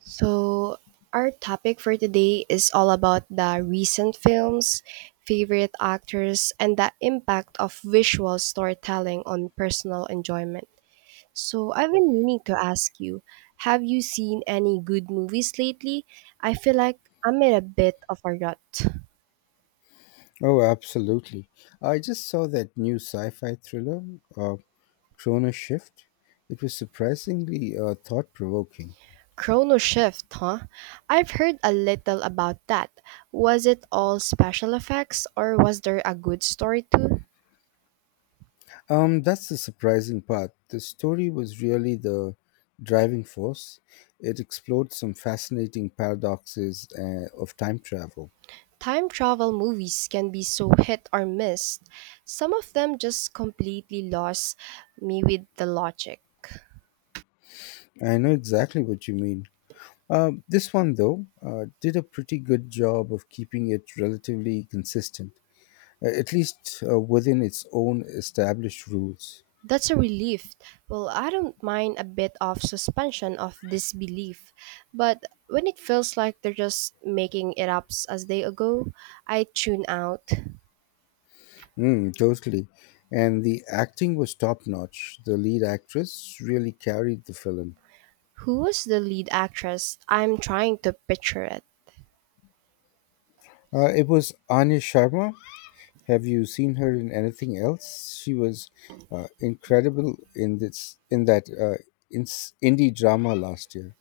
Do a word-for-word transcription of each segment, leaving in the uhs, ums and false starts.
So, our topic for today is all about the recent films, favorite actors, and the impact of visual storytelling on personal enjoyment. So, I've been meaning to ask you, have you seen any good movies lately? I feel like I'm in a bit of a rut. Oh, absolutely. I just saw that new sci fi thriller, uh, Chrono Shift. It was surprisingly uh, thought provoking. Chrono Shift, huh? I've heard a little about that. Was it all special effects or was there a good story too? Um, that's the surprising part. The story was really the driving force. It explored some fascinating paradoxes uh, of time travel. Time travel movies can be so hit or miss. Some of them just completely lost me with the logic. I know exactly what you mean. Uh, this one, though, uh, did a pretty good job of keeping it relatively consistent, uh, at least uh, within its own established rules. That's a relief. Well, I don't mind a bit of suspension of disbelief, but when it feels like they're just making it up as they go, I tune out. Mm, totally. And the acting was top notch. The lead actress really carried the film. Who was the lead actress? I'm trying to picture it. Uh, it was Anya Sharma. Have you seen her in anything else? She was uh, incredible in this in that uh, in indie drama last year,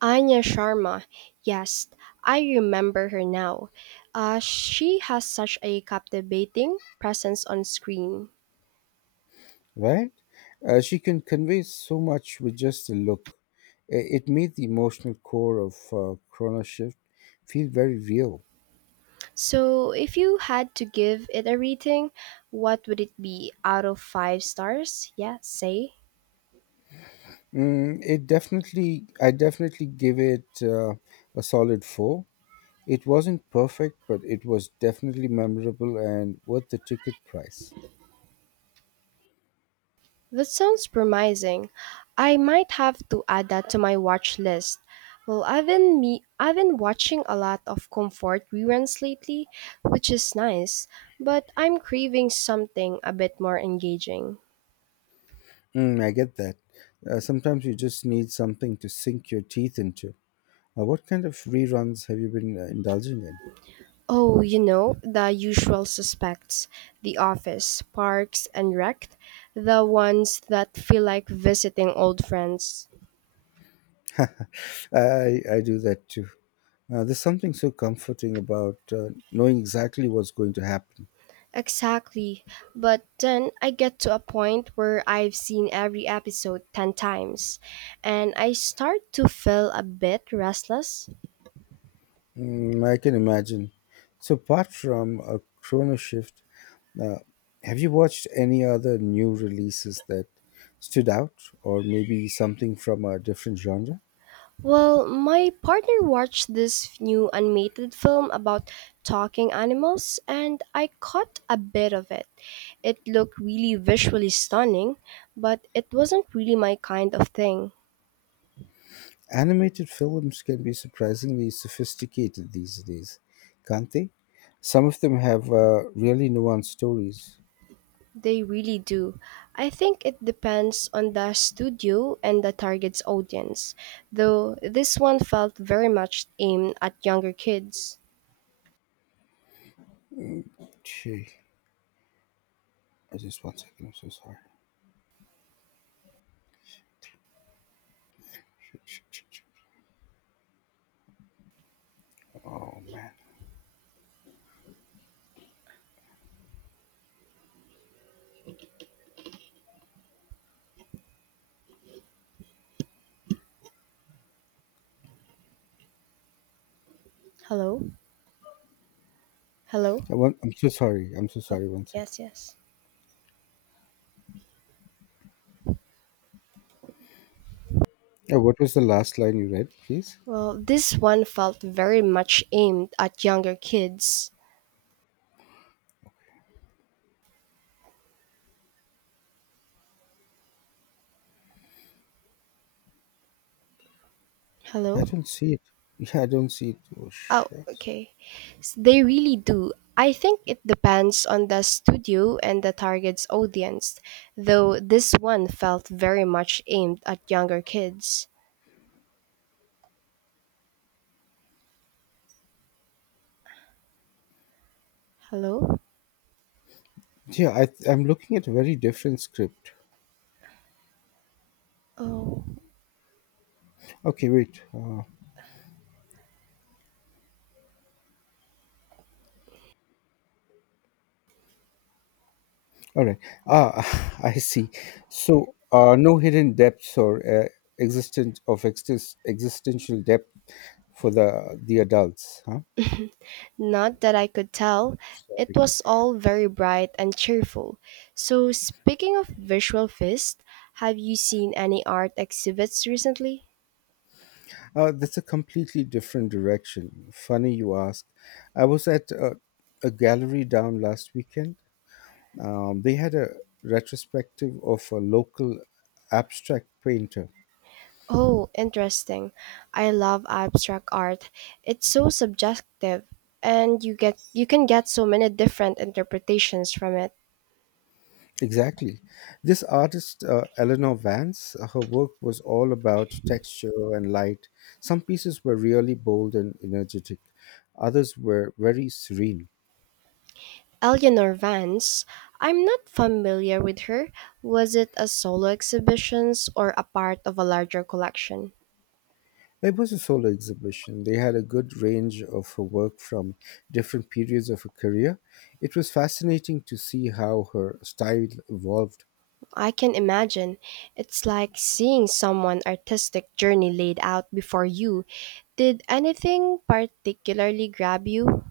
Anya Sharma. Yes, I remember her now. Uh, she has such a captivating presence on screen. right? Uh, she can convey so much with just a look. I- It made the emotional core of uh, Chrono Shift feel very real. So, if you had to give it a rating, what would it be out of five stars? Yeah, say. Mm, it definitely, I definitely give it uh, a solid four. It wasn't perfect, but it was definitely memorable and worth the ticket price. That sounds promising. I might have to add that to my watch list. Well, I've been me I've been watching a lot of comfort reruns lately, which is nice, but I'm craving something a bit more engaging. Mm, I get that. Uh, sometimes you just need something to sink your teeth into. Uh, what kind of reruns have you been uh, indulging in? Oh, you know, the usual suspects, The Office, Parks and Rec, the ones that feel like visiting old friends. I, I do that too. Uh, there's something so comforting about uh, knowing exactly what's going to happen. Exactly. But then I get to a point where I've seen every episode ten times and I start to feel a bit restless. Mm, I can imagine. So, apart from a chrono shift, Uh, have you watched any other new releases that stood out, or maybe something from a different genre? Well, my partner watched this new animated film about talking animals and I caught a bit of it. It looked really visually stunning, but it wasn't really my kind of thing. Animated films can be surprisingly sophisticated these days, can't they? Some of them have uh, really nuanced stories. They really do. I think it depends on the studio and the target's audience, though this one felt very much aimed at younger kids. Gee, I just one second. I'm so sorry. Shit, shit, shit, shit. Oh man, Hello? Hello? I want, I'm so sorry. I'm so sorry. One second. Yes, yes. Uh, what was the last line you read, please? Well, this one felt very much aimed at younger kids. I Hello? don't see it. Yeah, I don't see it. Oh Oh, shit. okay. S- They really do. I think it depends on the studio and the target's audience, though this one felt very much aimed at younger kids. Hello? Yeah, I, th- I'm looking at a very different script. Oh. Okay, wait. Uh, all right. Ah, I see. So, uh, no hidden depths or uh, existence of exist- existential depth for the the adults, huh? Not that I could tell. It Sorry. was all very bright and cheerful. So, speaking of visual feast, have you seen any art exhibits recently? Uh, that's a completely different direction. Funny you ask. I was at a, a gallery down last weekend. Um, they had a retrospective of a local abstract painter. Oh, interesting. I love abstract art. It's so subjective and you get you can get so many different interpretations from it. Exactly. This artist, uh, Eleanor Vance, uh, her work was all about texture and light. Some pieces were really bold and energetic, others were very serene. Eleanor Vance, I'm not familiar with her. Was it a solo exhibitions or a part of a larger collection? It was a solo exhibition. They had a good range of her work from different periods of her career. It was fascinating to see how her style evolved. I can imagine. It's like seeing someone artistic journey laid out before you. Did anything particularly grab you?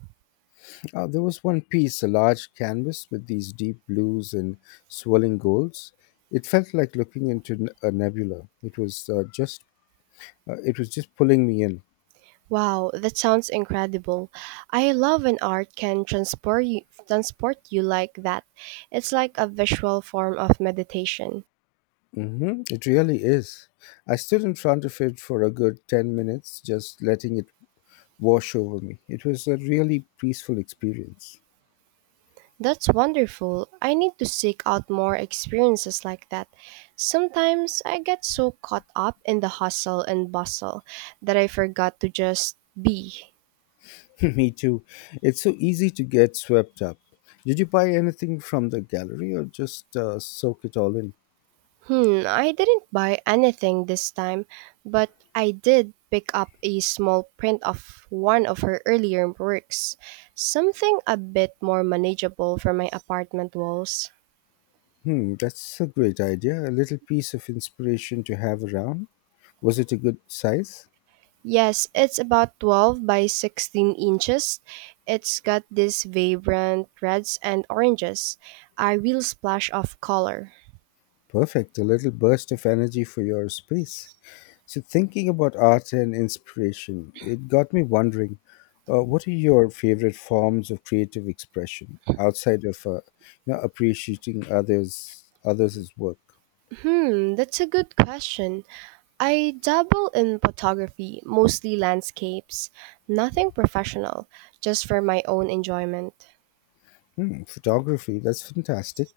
Uh, there was one piece, a large canvas with these deep blues and swirling golds. It felt like looking into n- a nebula. It was uh, just Uh, it was just pulling me in. Wow, that sounds incredible. I love when art can transport you, transport you like that. It's like a visual form of meditation. hmm It really is. I stood in front of it for a good ten minutes, just letting it wash over me. It was a really peaceful experience. That's wonderful. I need to seek out more experiences like that. Sometimes I get so caught up in the hustle and bustle that I forgot to just be. Me too. It's so easy to get swept up. Did you buy anything from the gallery or just uh, soak it all in? Hmm, I didn't buy anything this time, but I did pick up a small print of one of her earlier works, something a bit more manageable for my apartment walls. Hmm, that's a great idea. A little piece of inspiration to have around. Was it a good size? Yes, it's about twelve by sixteen inches. It's got these vibrant reds and oranges, a real splash of color. Perfect. A little burst of energy for your space. So, thinking about art and inspiration, it got me wondering uh, what are your favorite forms of creative expression outside of uh, you know, appreciating others others' work? Hmm, that's a good question. I dabble in photography, mostly landscapes, nothing professional, just for my own enjoyment. Hmm, photography, that's fantastic.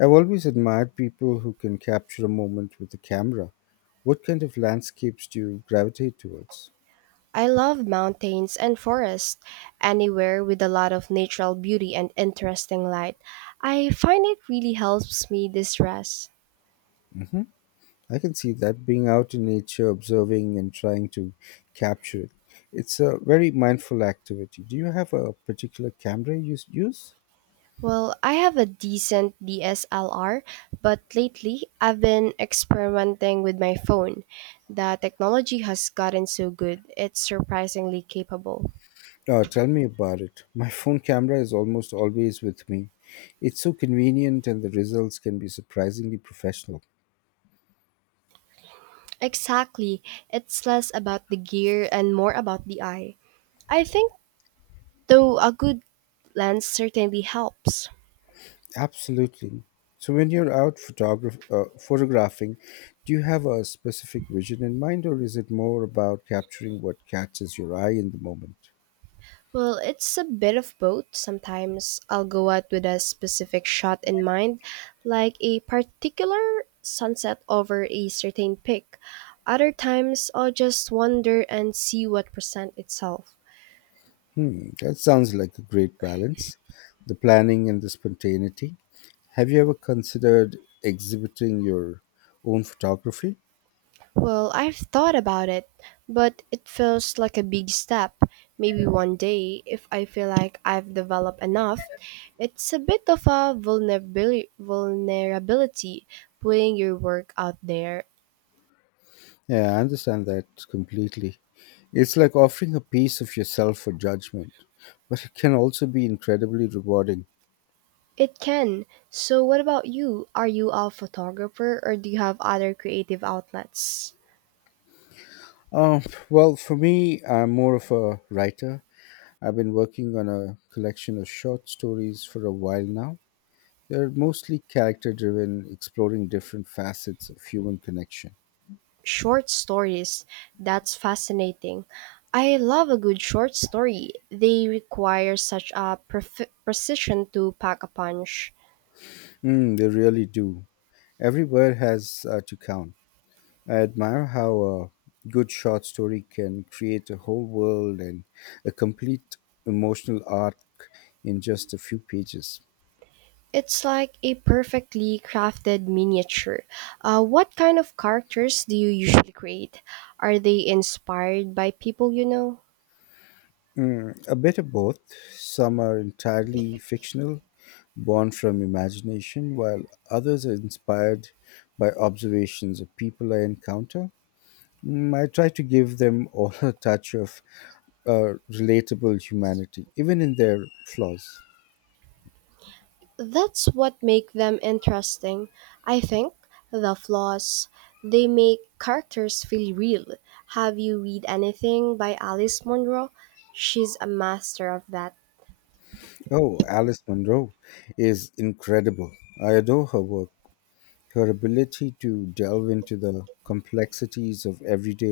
I've always admired people who can capture a moment with a camera. What kind of landscapes do you gravitate towards? I love mountains and forests, anywhere with a lot of natural beauty and interesting light. I find it really helps me distress. I can see that being out in nature, observing and trying to capture it. It's a very mindful activity. Do you have a particular camera you s- use? Well, I have a decent D S L R, but lately I've been experimenting with my phone. The technology has gotten so good, it's surprisingly capable. Oh, tell me about it. My phone camera is almost always with me. It's so convenient and the results can be surprisingly professional. Exactly. It's less about the gear and more about the eye. I think, though, a good lens certainly helps. Absolutely. So when you're out photograph- uh, photographing, do you have a specific vision in mind or is it more about capturing what catches your eye in the moment? Well, it's a bit of both. Sometimes I'll go out with a specific shot in mind, like a particular sunset over a certain peak. Other times I'll just wander and see what presents itself. Hmm, that sounds like a great balance, the planning and the spontaneity. Have you ever considered exhibiting your own photography? Well, I've thought about it, but it feels like a big step. Maybe one day, if I feel like I've developed enough. It's a bit of a vulnerabili- vulnerability putting your work out there. Yeah, I understand that completely. It's like offering a piece of yourself for judgment, but it can also be incredibly rewarding. It can. So, what about you? Are you a photographer or do you have other creative outlets? Uh, well, for me, I'm more of a writer. I've been working on a collection of short stories for a while now. They're mostly character driven, exploring different facets of human connection. Short stories. That's fascinating. I love a good short story. They require such a pref- precision to pack a punch. Mm, they really do. Every word has uh, to count. I admire how a good short story can create a whole world and a complete emotional arc in just a few pages. It's like a perfectly crafted miniature. Uh, what kind of characters do you usually create? Are they inspired by people you know? Mm, a bit of both. Some are entirely fictional, born from imagination, while others are inspired by observations of people I encounter. Mm, I try to give them all a touch of uh, relatable humanity, even in their flaws. That's what make them interesting. I think the flaws, they make characters feel real. Have you read anything by Alice Munro? She's a master of that. Oh, Alice Munro is incredible. I adore her work. Her ability to delve into the complexities of everyday